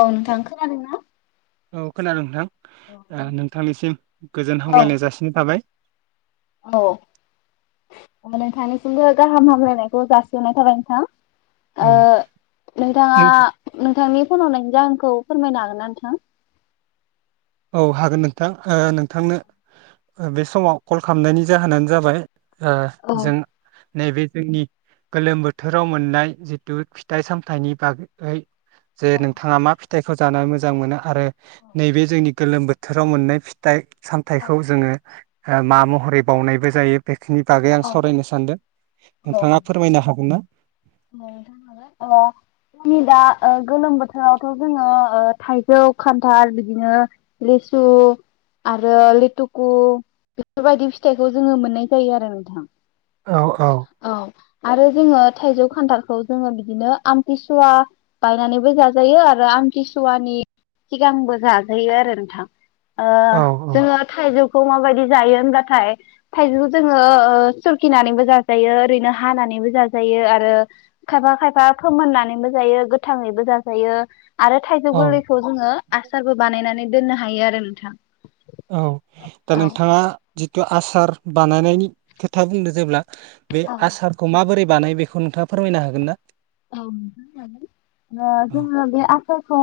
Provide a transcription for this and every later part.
औ नोंथां खोनादों ना? औ खोनादों नोंथां। ओ नोंथांनिसिम गोजोन हामलायनाय जासिनाय थाबाय। औ नोंथांनिसिमबो गाहाम हामलायनायखौ जासिहरनाय थाबाय नोंथां। औ ओ नोंथाङा नों नोंथांनि फन हरनायनि जाहोनखौ फोरमायनो हागोनना नोंथां? औ हागोन नोंथां ओ नोंथांनो बे समाव कल खालामनायनि जाहोनानो जाबाय ओ जों नैबे जोंनि गोलोम बोथोराव मोननाय जिथु फिथाइ सामथाइनि बागै जे नोंथाङा मा फिथाइखौ जाना मोजां मोजां मोना। आरो नैबे जोंनि गोलोम बोथोराव मोननाय फिथाइ सामथाइखौ जोङो मा महरै बावनायबो जायो बे बेखिनि बागै आं सावरायनो सानदों नोंथाङा फोरमायनो हागोन ना? जोंनि दा ओ गोलोम बोथोरावथ' जोङो ओ थाइजौ खान्थाल बिदिनो लेसु आरो लेथुकु बेफोरबायदि फिथाइखौ जोङो मोननाय जायो आरो नोंथां। औ आरो जोङो थायजौ। खानथालखौ जोङो बिदिनो आमथिसुवा बायनानैबो जाजायो आरो आमथिसुवानि सिगांबो जाजायो आरो नोंथां। ओ औ जोङो थाइजौ। खौ माबायदि जायो होनब्लाथाय थाइजौखौ जोङो ओ सुरखिनानैबो जाजायो ओरैनो हानानैबो जाजायो आरो। खायफा खायफा फोमोननानैबो जायो गोथाङैबो जाजायो। आरो थाइजौ औ गोरलैखौ जोङो आसारबो बानायनानै। दोननो हायो आरो नोंथां। औ दा नोंथाङा। आसार बानायनायनि खोथा बुंदों जेब्ला। बे आसारखौ माबोरै। बानायो बेखौ नोंथाङा फोरमायनो हागोन ना। औ ओ औ जोङो बे आ खौ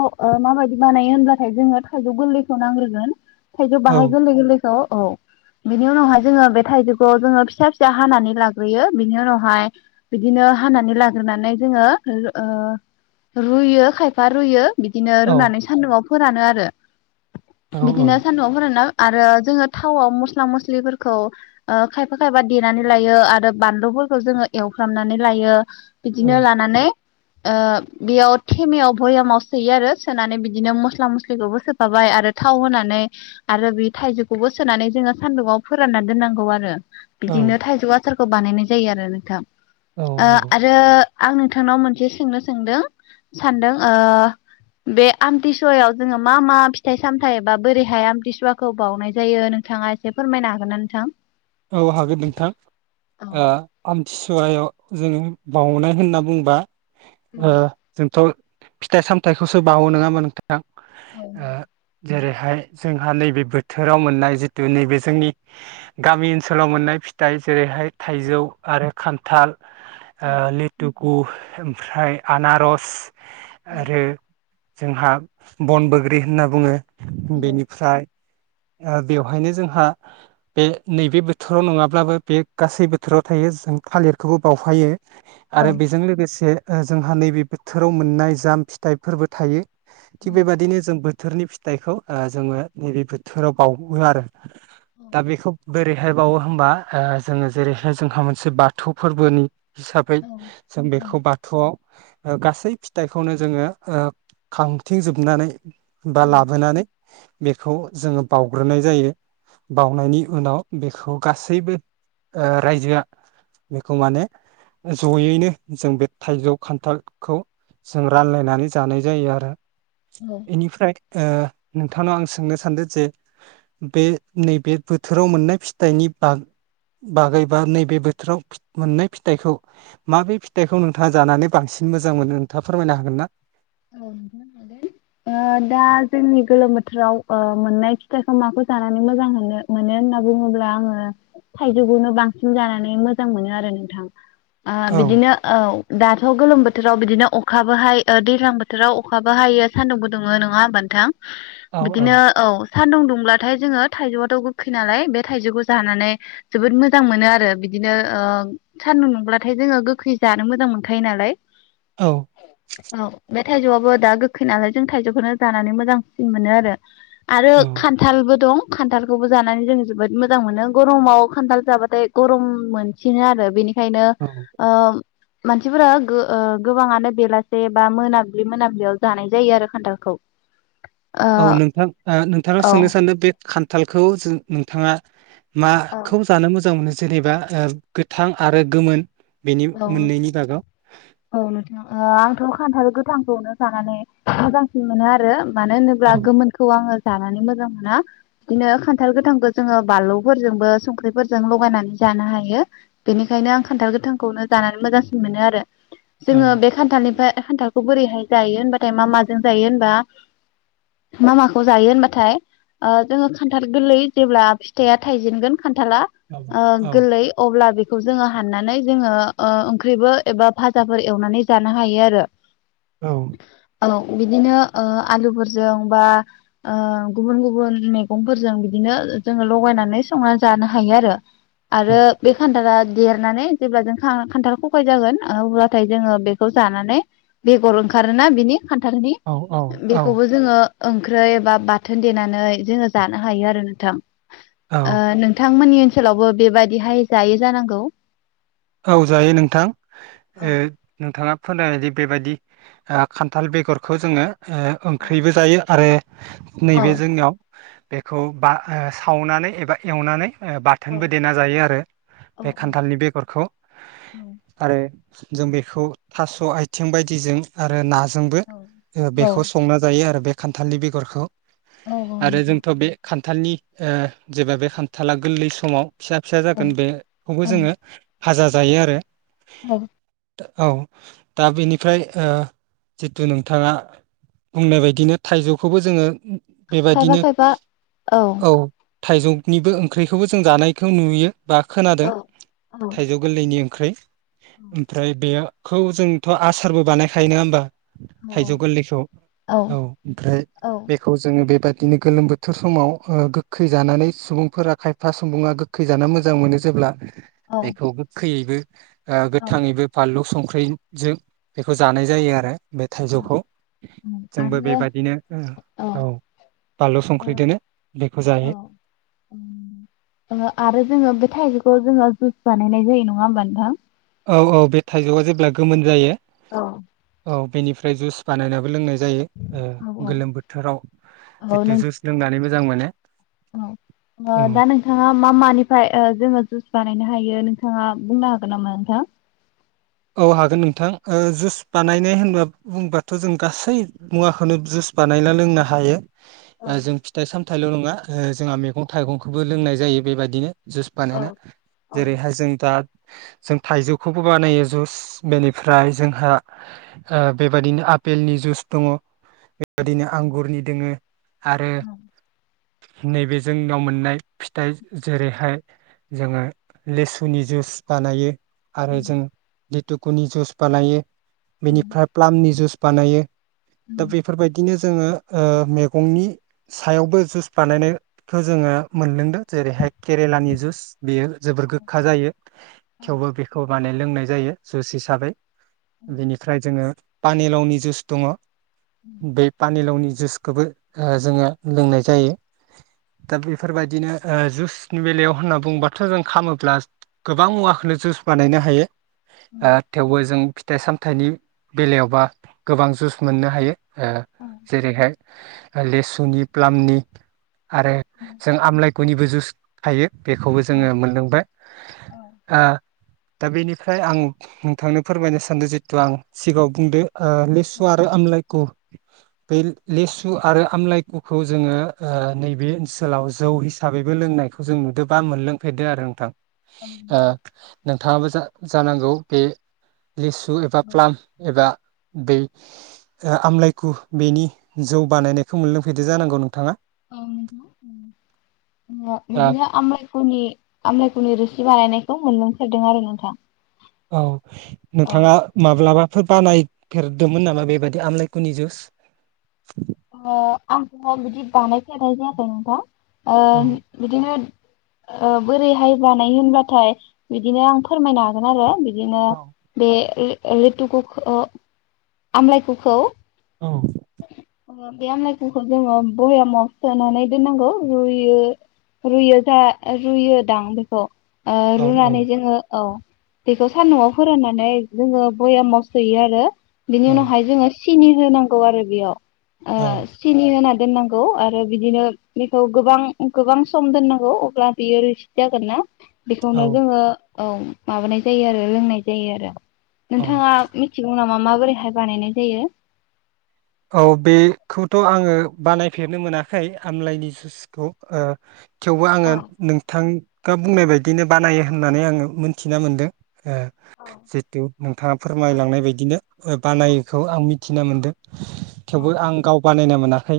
माबायदि बानायो होनब्लाथाय जोङो थाइजौ गोरलैखौ नांग्रोगोन। थाइजौ बाहाय औ गोललै गोललै औ औ बिनि उनावहाय जोङो बे थाइजौखौ जोङो फिसा फिसा हानानै लाग्रोयो बिनि उनावहाय बिदिनो हानानै लाग्रोनानै। जोङो ओ रुयो खायफा रुयो। बिदिनो औ रुनानै सान्दुंआव। फोरानो आरो। बिदिनो औ सान्दुंआव फोरानना। आरो जोङो थावआव मस्ला मस्लिफोरखौ ओ खायफा खायफा देनानै लायो आरो बानलुफोरखौ जोङो एवफ्रामनानै लायो औ बिदिनो लानानै ओ बेयाव थेमेयाव भयामाव सोयो आरो सोनानै बिदिनो मस्ला मस्लिखौबो सोफाबाय आरो थाव होनानै आरो बे थाइजौखौबो सोनानै जोङो सानदुङाव फोराननानै दोननांगौ आरो औ बिदिनो थाइजौआ थारखौ बानायनाय जायो आरो नोंथां औ आ नंगौ। आरो आं नोंथांनाव मोनसे सोंनो सोंदों सानदों बे आमथिसुवायाव जोङो मा मा फिथाइ सामथायाइ बा बोरैहाय आमथिसुवाखौ बावउनाय जायो नोंथाङा एसे फोरमायनो हागोन ना नोंथां औ हागोननोंथां आ आम सुआयाव जोङो बउनाय होनना बुंबा ओ जोंथ फिथाइ सामथायखौसो बावो नङामोन नोंथां बिथां [unintelligible] जेरैहाय जोंहा नैबे बोथोराव मोननाय जिथु नैबे जोंनि गामि ओनसोलाव मोननाय फिथाइ जेरैहाय थाइजौ आरो खान्थाल आ लिटु गु ओमफ्राय आनारस आरो जोंहा बन बोग्रि होनना बुङो । बेनिफ्राय बेवहायनो जोंहा बे नैबे बोथोराव नङाब्लाबो बे गासै बोथोराव थायो जों थालिरखौबो बावफायो । आरो बेजों लोगोसे जोंहा नैबे बोथोराव मोननाय जाम फिथाइफोरबो थायो । थिग बेबादिनो जों बोथोरनि फिथाइखौ जोङो नैबे बोथोराव बावो आरो । दा बेखौ बोरैहाय बावो होमबा ओ जोङो जेरैहाय जोंहा मोनसे बाथौ फोर्बोनि हिसाबै जों बेखौ बाथौआव गासै फिथाइखौनो जोङो ओ खांथिंजोबनानै बा लाबोनानै बेखौ जोङो बावग्रोनाय जायो । बावनायनि उनाव बेखौ गासैबो रायजोआ बेखौ माने जयैनो जों बे थाइजौ खान्थालखौ जों रानलायनानै जानाय जायो आरो । बेनिफ्राय ओ नोंथांनाव आं सोंनो सानदों जे बे नैबे बोथोराव मोननाय फिथाइनि बाग बागै बा नैबे बोथोराव मोननाय फिथाइखौ माबे फिथाइखौ नोंथाङा जानानै बांसिन मोजां मोनो नोंथाङा फोरमायनो हागोन ना? औ नोंथां दा जोंनि गोलोम बोथोराव मोननाय फिथाइखौ माखौ जानानै मोजां मोनो होनना बुङोब्ला आङो थाइजौखौनो बांसिन जानानै मोजां मोनो आरो नोंथां । ओ बिदिनो औ । दाथ' गोलोम बोथोराव बिदिनो अखाबोहायो दै दैजां बोथोराव अखाबो हायो सान्दुंबो दुंङो नङा होनबा नोंथां? बिदिनो औ । सान्दुं दुंब्लाथाय जोङो थाइजौआथ' गोखै नालाय बे थाइजौखौ जानानै जोबोद मोजां मोनो आरो बिदिनो ओ सान्दुं दुंब्लाथाय जोङो गोखै जानो मोजां मोनखायो नालाय । औ । बे थाइजौआबो दा गोखै नालाय जों थाइजौखौनो दानानै मोजांसिन मोनो आरो । आरो औ खान्थालबो दं । खान्थालखौबो जानानै जों जोबोद मोजां मोनो गरमाव खान्थाल जाबाथाय गरम मोनसिनो आरो बेनि बेखायनो औ ओ मानसिफोरा गो ओ गोबांङानो बेलासे बा मोनाब्लि मोनाब्लियाव जानाय जायो आरो खान्थालखौ । औ नोंथां नोंथांनाव सोंनो सानदों बे खान्थालखौ जो नोंथाङा माखौ जानो मोजां मोनो? जेनेबा ओ गोथां आरो गोमोन बेनि औ मोननैनि नोथां बागाव औ नोथां ओ आंथ' खान्थाल गोथांखौनो जानानै मोजांसिन मोनो आरो मानो औ होनोब्ला गोमोनखौ आङो जानानै मोजां मोना बिदिनो खान्थाल गोथांखो जोङो बानलौफोरजोंबो संख्रिफोरजों लगायनानै जानो हायो बेनिखायनो आं खान्थाल गोथां खौनो जानानै मोजांसिन मोनो आरो औ जोङो बे खान्थालनिफ्राय खान्थाल खौ बोरैहाय जायो होनबाथाय मा माजों जायो होनबा मा माखौ जायो होनबाथाय ओ जोङो खान्थाल गोल्लै जेब्ला फिथाइया थाइजेनगोन खान्थाला औ ओ औ गोल्लै अब्ला बे खौ जोङो हाननानै जोङो ओ ओंख्रिबो एबा फाजाफोर एवनानै जानो हायो आरो औ औ बिदिनो ओ आलुफोरजों बा ओ गुबुन गुबुन मैगंफोरजों बिदिनो जोङो लगायनानै संनानै जानो हायो आरो। औ आरो बे खान्थाला‌ देरनानै जेब्ला जों [unintelligible] खान्थाल खफाय जागोन ओ अब्लाथाय जोङो बेखौ जानानै बेगर ओंखारोना बिनि खान्थालनि औ औ बेखौबो जोङो ओंख्रै बा बाथोन देनानै जोङो जानो हायो आरो नोंथां। ओ औ नोंथां नोंथां मोननि ओनसोलावबो बे बायदिहाय जायो जानांगौ औ जायो नोंथां ओ नोंथाङा फोनायबायदि बेबायदि ओ खान्थाल बेगरखौ जोङो ओ ओंख्रिबो जायो आरो नैबे जोंनियाव बेखौ बा ओ सावनानै एबा एवनानै ओ बाथोनबो देना जायो आरो बे खान्थालनि बेगरखौ औ आरो जों बेखौ थास' आइथिं बायदिजों आरो नाजों जोंबो ओ बेखौ संना जायो आरो बे खान्थालनि बेगरखौ आरो जोंथ' बे खान खान्थालनि ओ जेब्ला बे खान्थाला गोल्लै समाव फिसा फिसा जागोन बे खौबो जोङो फाजा जायो आरो औ दा औ दा बेनिफ्राय ओ जिथु नोंथाङा बुंनाय बायदिनो थाइजौखौबो जोङो खायफा बेबायदिनो खायफा औ थाइजौनिबो ओंख्रिखौबो जों जानायखौ नुयो। बा खोनादों। गोरलैनि ओंख्रै ओमफ्राय बेयो खौ जोंथ' आसारबो बानायखायो नोङा होमबा? थाइजौ गोरलैखौ औ ओमफ्राय औ बेखौ जोङो बेबाद दिनो गोलोम बोथोर समाव ओ गोखै जानानै सुबुंफोरा खायफा सुबुङा गोखै जानो मोजां मोनो जेब्ला बेखौ गोखैयैबो ओ गोथाङैबो फानलु संख्रि फै जो बेखौ जानाय जायो आरो। बे थाइजौखौ जोंबो बेबादिनो उम औ बानलु संख्रि दोनो बेखौ जायो। ओ जुस बानायनाय जायो नङा होमबा नोंथां? औ औ बे थाइजौआ जेब्ला गोमोन जायो। औ औ बेनिफ्राय जुस बानायनाबो लोंनाय जायो ओ गोलोम बोथोराव नों जिथु जुस लोंनानैबो जां मानो। औ ओ दा नोंथाङा मा मानिफ्राय ओ जोङो जुस बानायनो हायो नोंथाङा बुंनो हागोन नामा नोंथां? औ हागोन नोंथां ओ जुस बानायनाय होनबा बुंबाथ' जों गासै मुवाखौनो जुस बानायना लोंनो हायो। ओ जों फिथाइ साम थाइल' नङा ओ जोंहा मैगं थाइगंखौबो लोंनाय जायो बेबायदिनो जुस बानायना जेरै हाय जों दा जों थाइजौखौबो बानायो जुस बेनिफ्राय जोंहा ओ बेबायदिनो आपेलनि जुस दङ। बेबायदिनो आंगुरनि दोङो आरो नैबे जोंनाव मोननाय फिथाइ जेरैहाय जोङो लेसुनि जुस बानायो। आरो जों लिथुकुनि जुस बानायो। बेनिफ्राय प्लामनि जुस बानायो। दा बेफोरबायदिनो जोङो ओ मैगंनि सायावबो जुस बानायनायखौ जोङो मोनलोंदों जेरैहाय केरेलानि जुस बेयो जोबोर गोखा जायो थेवबो बेखौ माने लोंनाय जायो। जुइस हिसाबै। बेनिफ्राय जोङो पानिलावनि जुस दङ। बे पानिलावनि जुइसखौबो ओ जोङो लोंनाय जायो ।दा बेफोरबायदिनो जुइसनि बेलायाव होनना बुंङोबाथ' जों खामोब्ला गोबां मुवाखौनो जुइस बानायनो हायो। ओ थेवबो जों फिथाइ [unintelligible] फिथाइनि बेलायाव बा गोबां जुइस मोननो हायो। ओ जेरैहाय लेसुनि, प्लामनि आरो जों आमलाय गयनिबो जुस थायो। बेखौबो जोङो मोनलांबाय ओ दा बेनि [unintelligible] आं नोंथांनो फोरमायनो सानदों जितु आं सिगाङाव बुंदो ओ लिसु आरो आमलायखौ बै लेसु आरो आमलायखुखौ जोङो ओ नैबे ओनसोलाव जौ हिसाबै लोंनायखौबो नुदों बा मोनलों फेरदों आरो नोंथां। ओ नोंथाङाबो जों जानांगौ बे लिसु एबा प्लाम एबा बे आमलाइखु बेनि जौ बानायनायखौ मोनलोंफेरदों जानांगौ नोंथाङा? औ नंगौना दा बिदिनो आमलाय [unintelligible] आमलायखुनि रोसि बानायनायखौ मोनलोंफेरदों आरो नोंथां। औ औ नोंथाङा माब्लाबा बेफोर बानायफेरदोंमोन नामा बेबायदि आमलाायखुनि जुस? अ आंथ' बिदि बानायफेरनाय जायाखै नोंथां। औ ओ बिदिनो ओ बोरैहाय बानायो होनबाथाय बिदिनो आं फोरमायनो हागोन आरो। बिदिनो औ बे लिथुख'खौ आमलाय खुखौ औ। ओ बे आमलायखुखौ जोङो बयामाव सोनानै दोननांगौ रुयो रुयो जा रुयो दां बेखौ। ओ औ रुनानै जोङो औ। बेखौ सान्दुंआव फोराननानै जोङो भयामाव सोयो आरो। बिनि औ उनावहाय जोङो सिनि होनांगौ आरो बेयाव। औ ओ सिनि होनानै दोननांगौ आरो बिदिनो बेखौ गोबां-गोबां सम दोननांगौ अब्ला बियो रोसि जागोन ना बेखौनो औ जोङो औ माबानाय जायो आरो लोंनाय जायो आरो। औ नोंथाङा मिथिगौ नामा? माबोरैहाय बानायनाय जायो? औ बेखौथ' आङो बानायफेरनो मोनाखै आमलाइनि जुसखौ ओ थेवबो आङो नोंथां दा बुंनाय बायदिनो बानायो होननानै आङो मोनथिना मोनदों। ओ जिहेथु नोंथाङा फोरमायलांनाय बायदिनो बानायोखौ आं मिथियो। थिना मोन्दों। थेवबो आं गाव बानायना मोनाखै।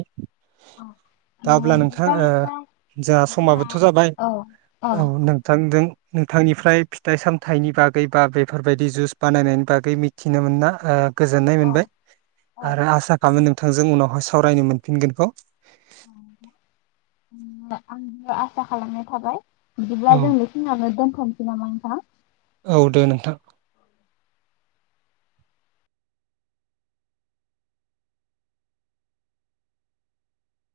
ओ दा अब्ला नोंथां बिदिब्ला जोंहा औ समाबोथ' जाबाय औ नोंथांजों नोंथांनिफ्राय फिथाइ सामथाइनि बागै बा बेफोरबायदि जुस बानायनायनि बागै मिथिनो मोना ओ गोजोननाय मोनबाय। आरो आसा खालामो नोंथांजों उनावहाय सावरायनो मोनफिनगोनखौ। आंबो आसा खालामनाय थाबाय। बिदिब्ला औ जों बे खिनियावनो दोनथ'नोसै नामा नोंथां। औ दे नोंथां।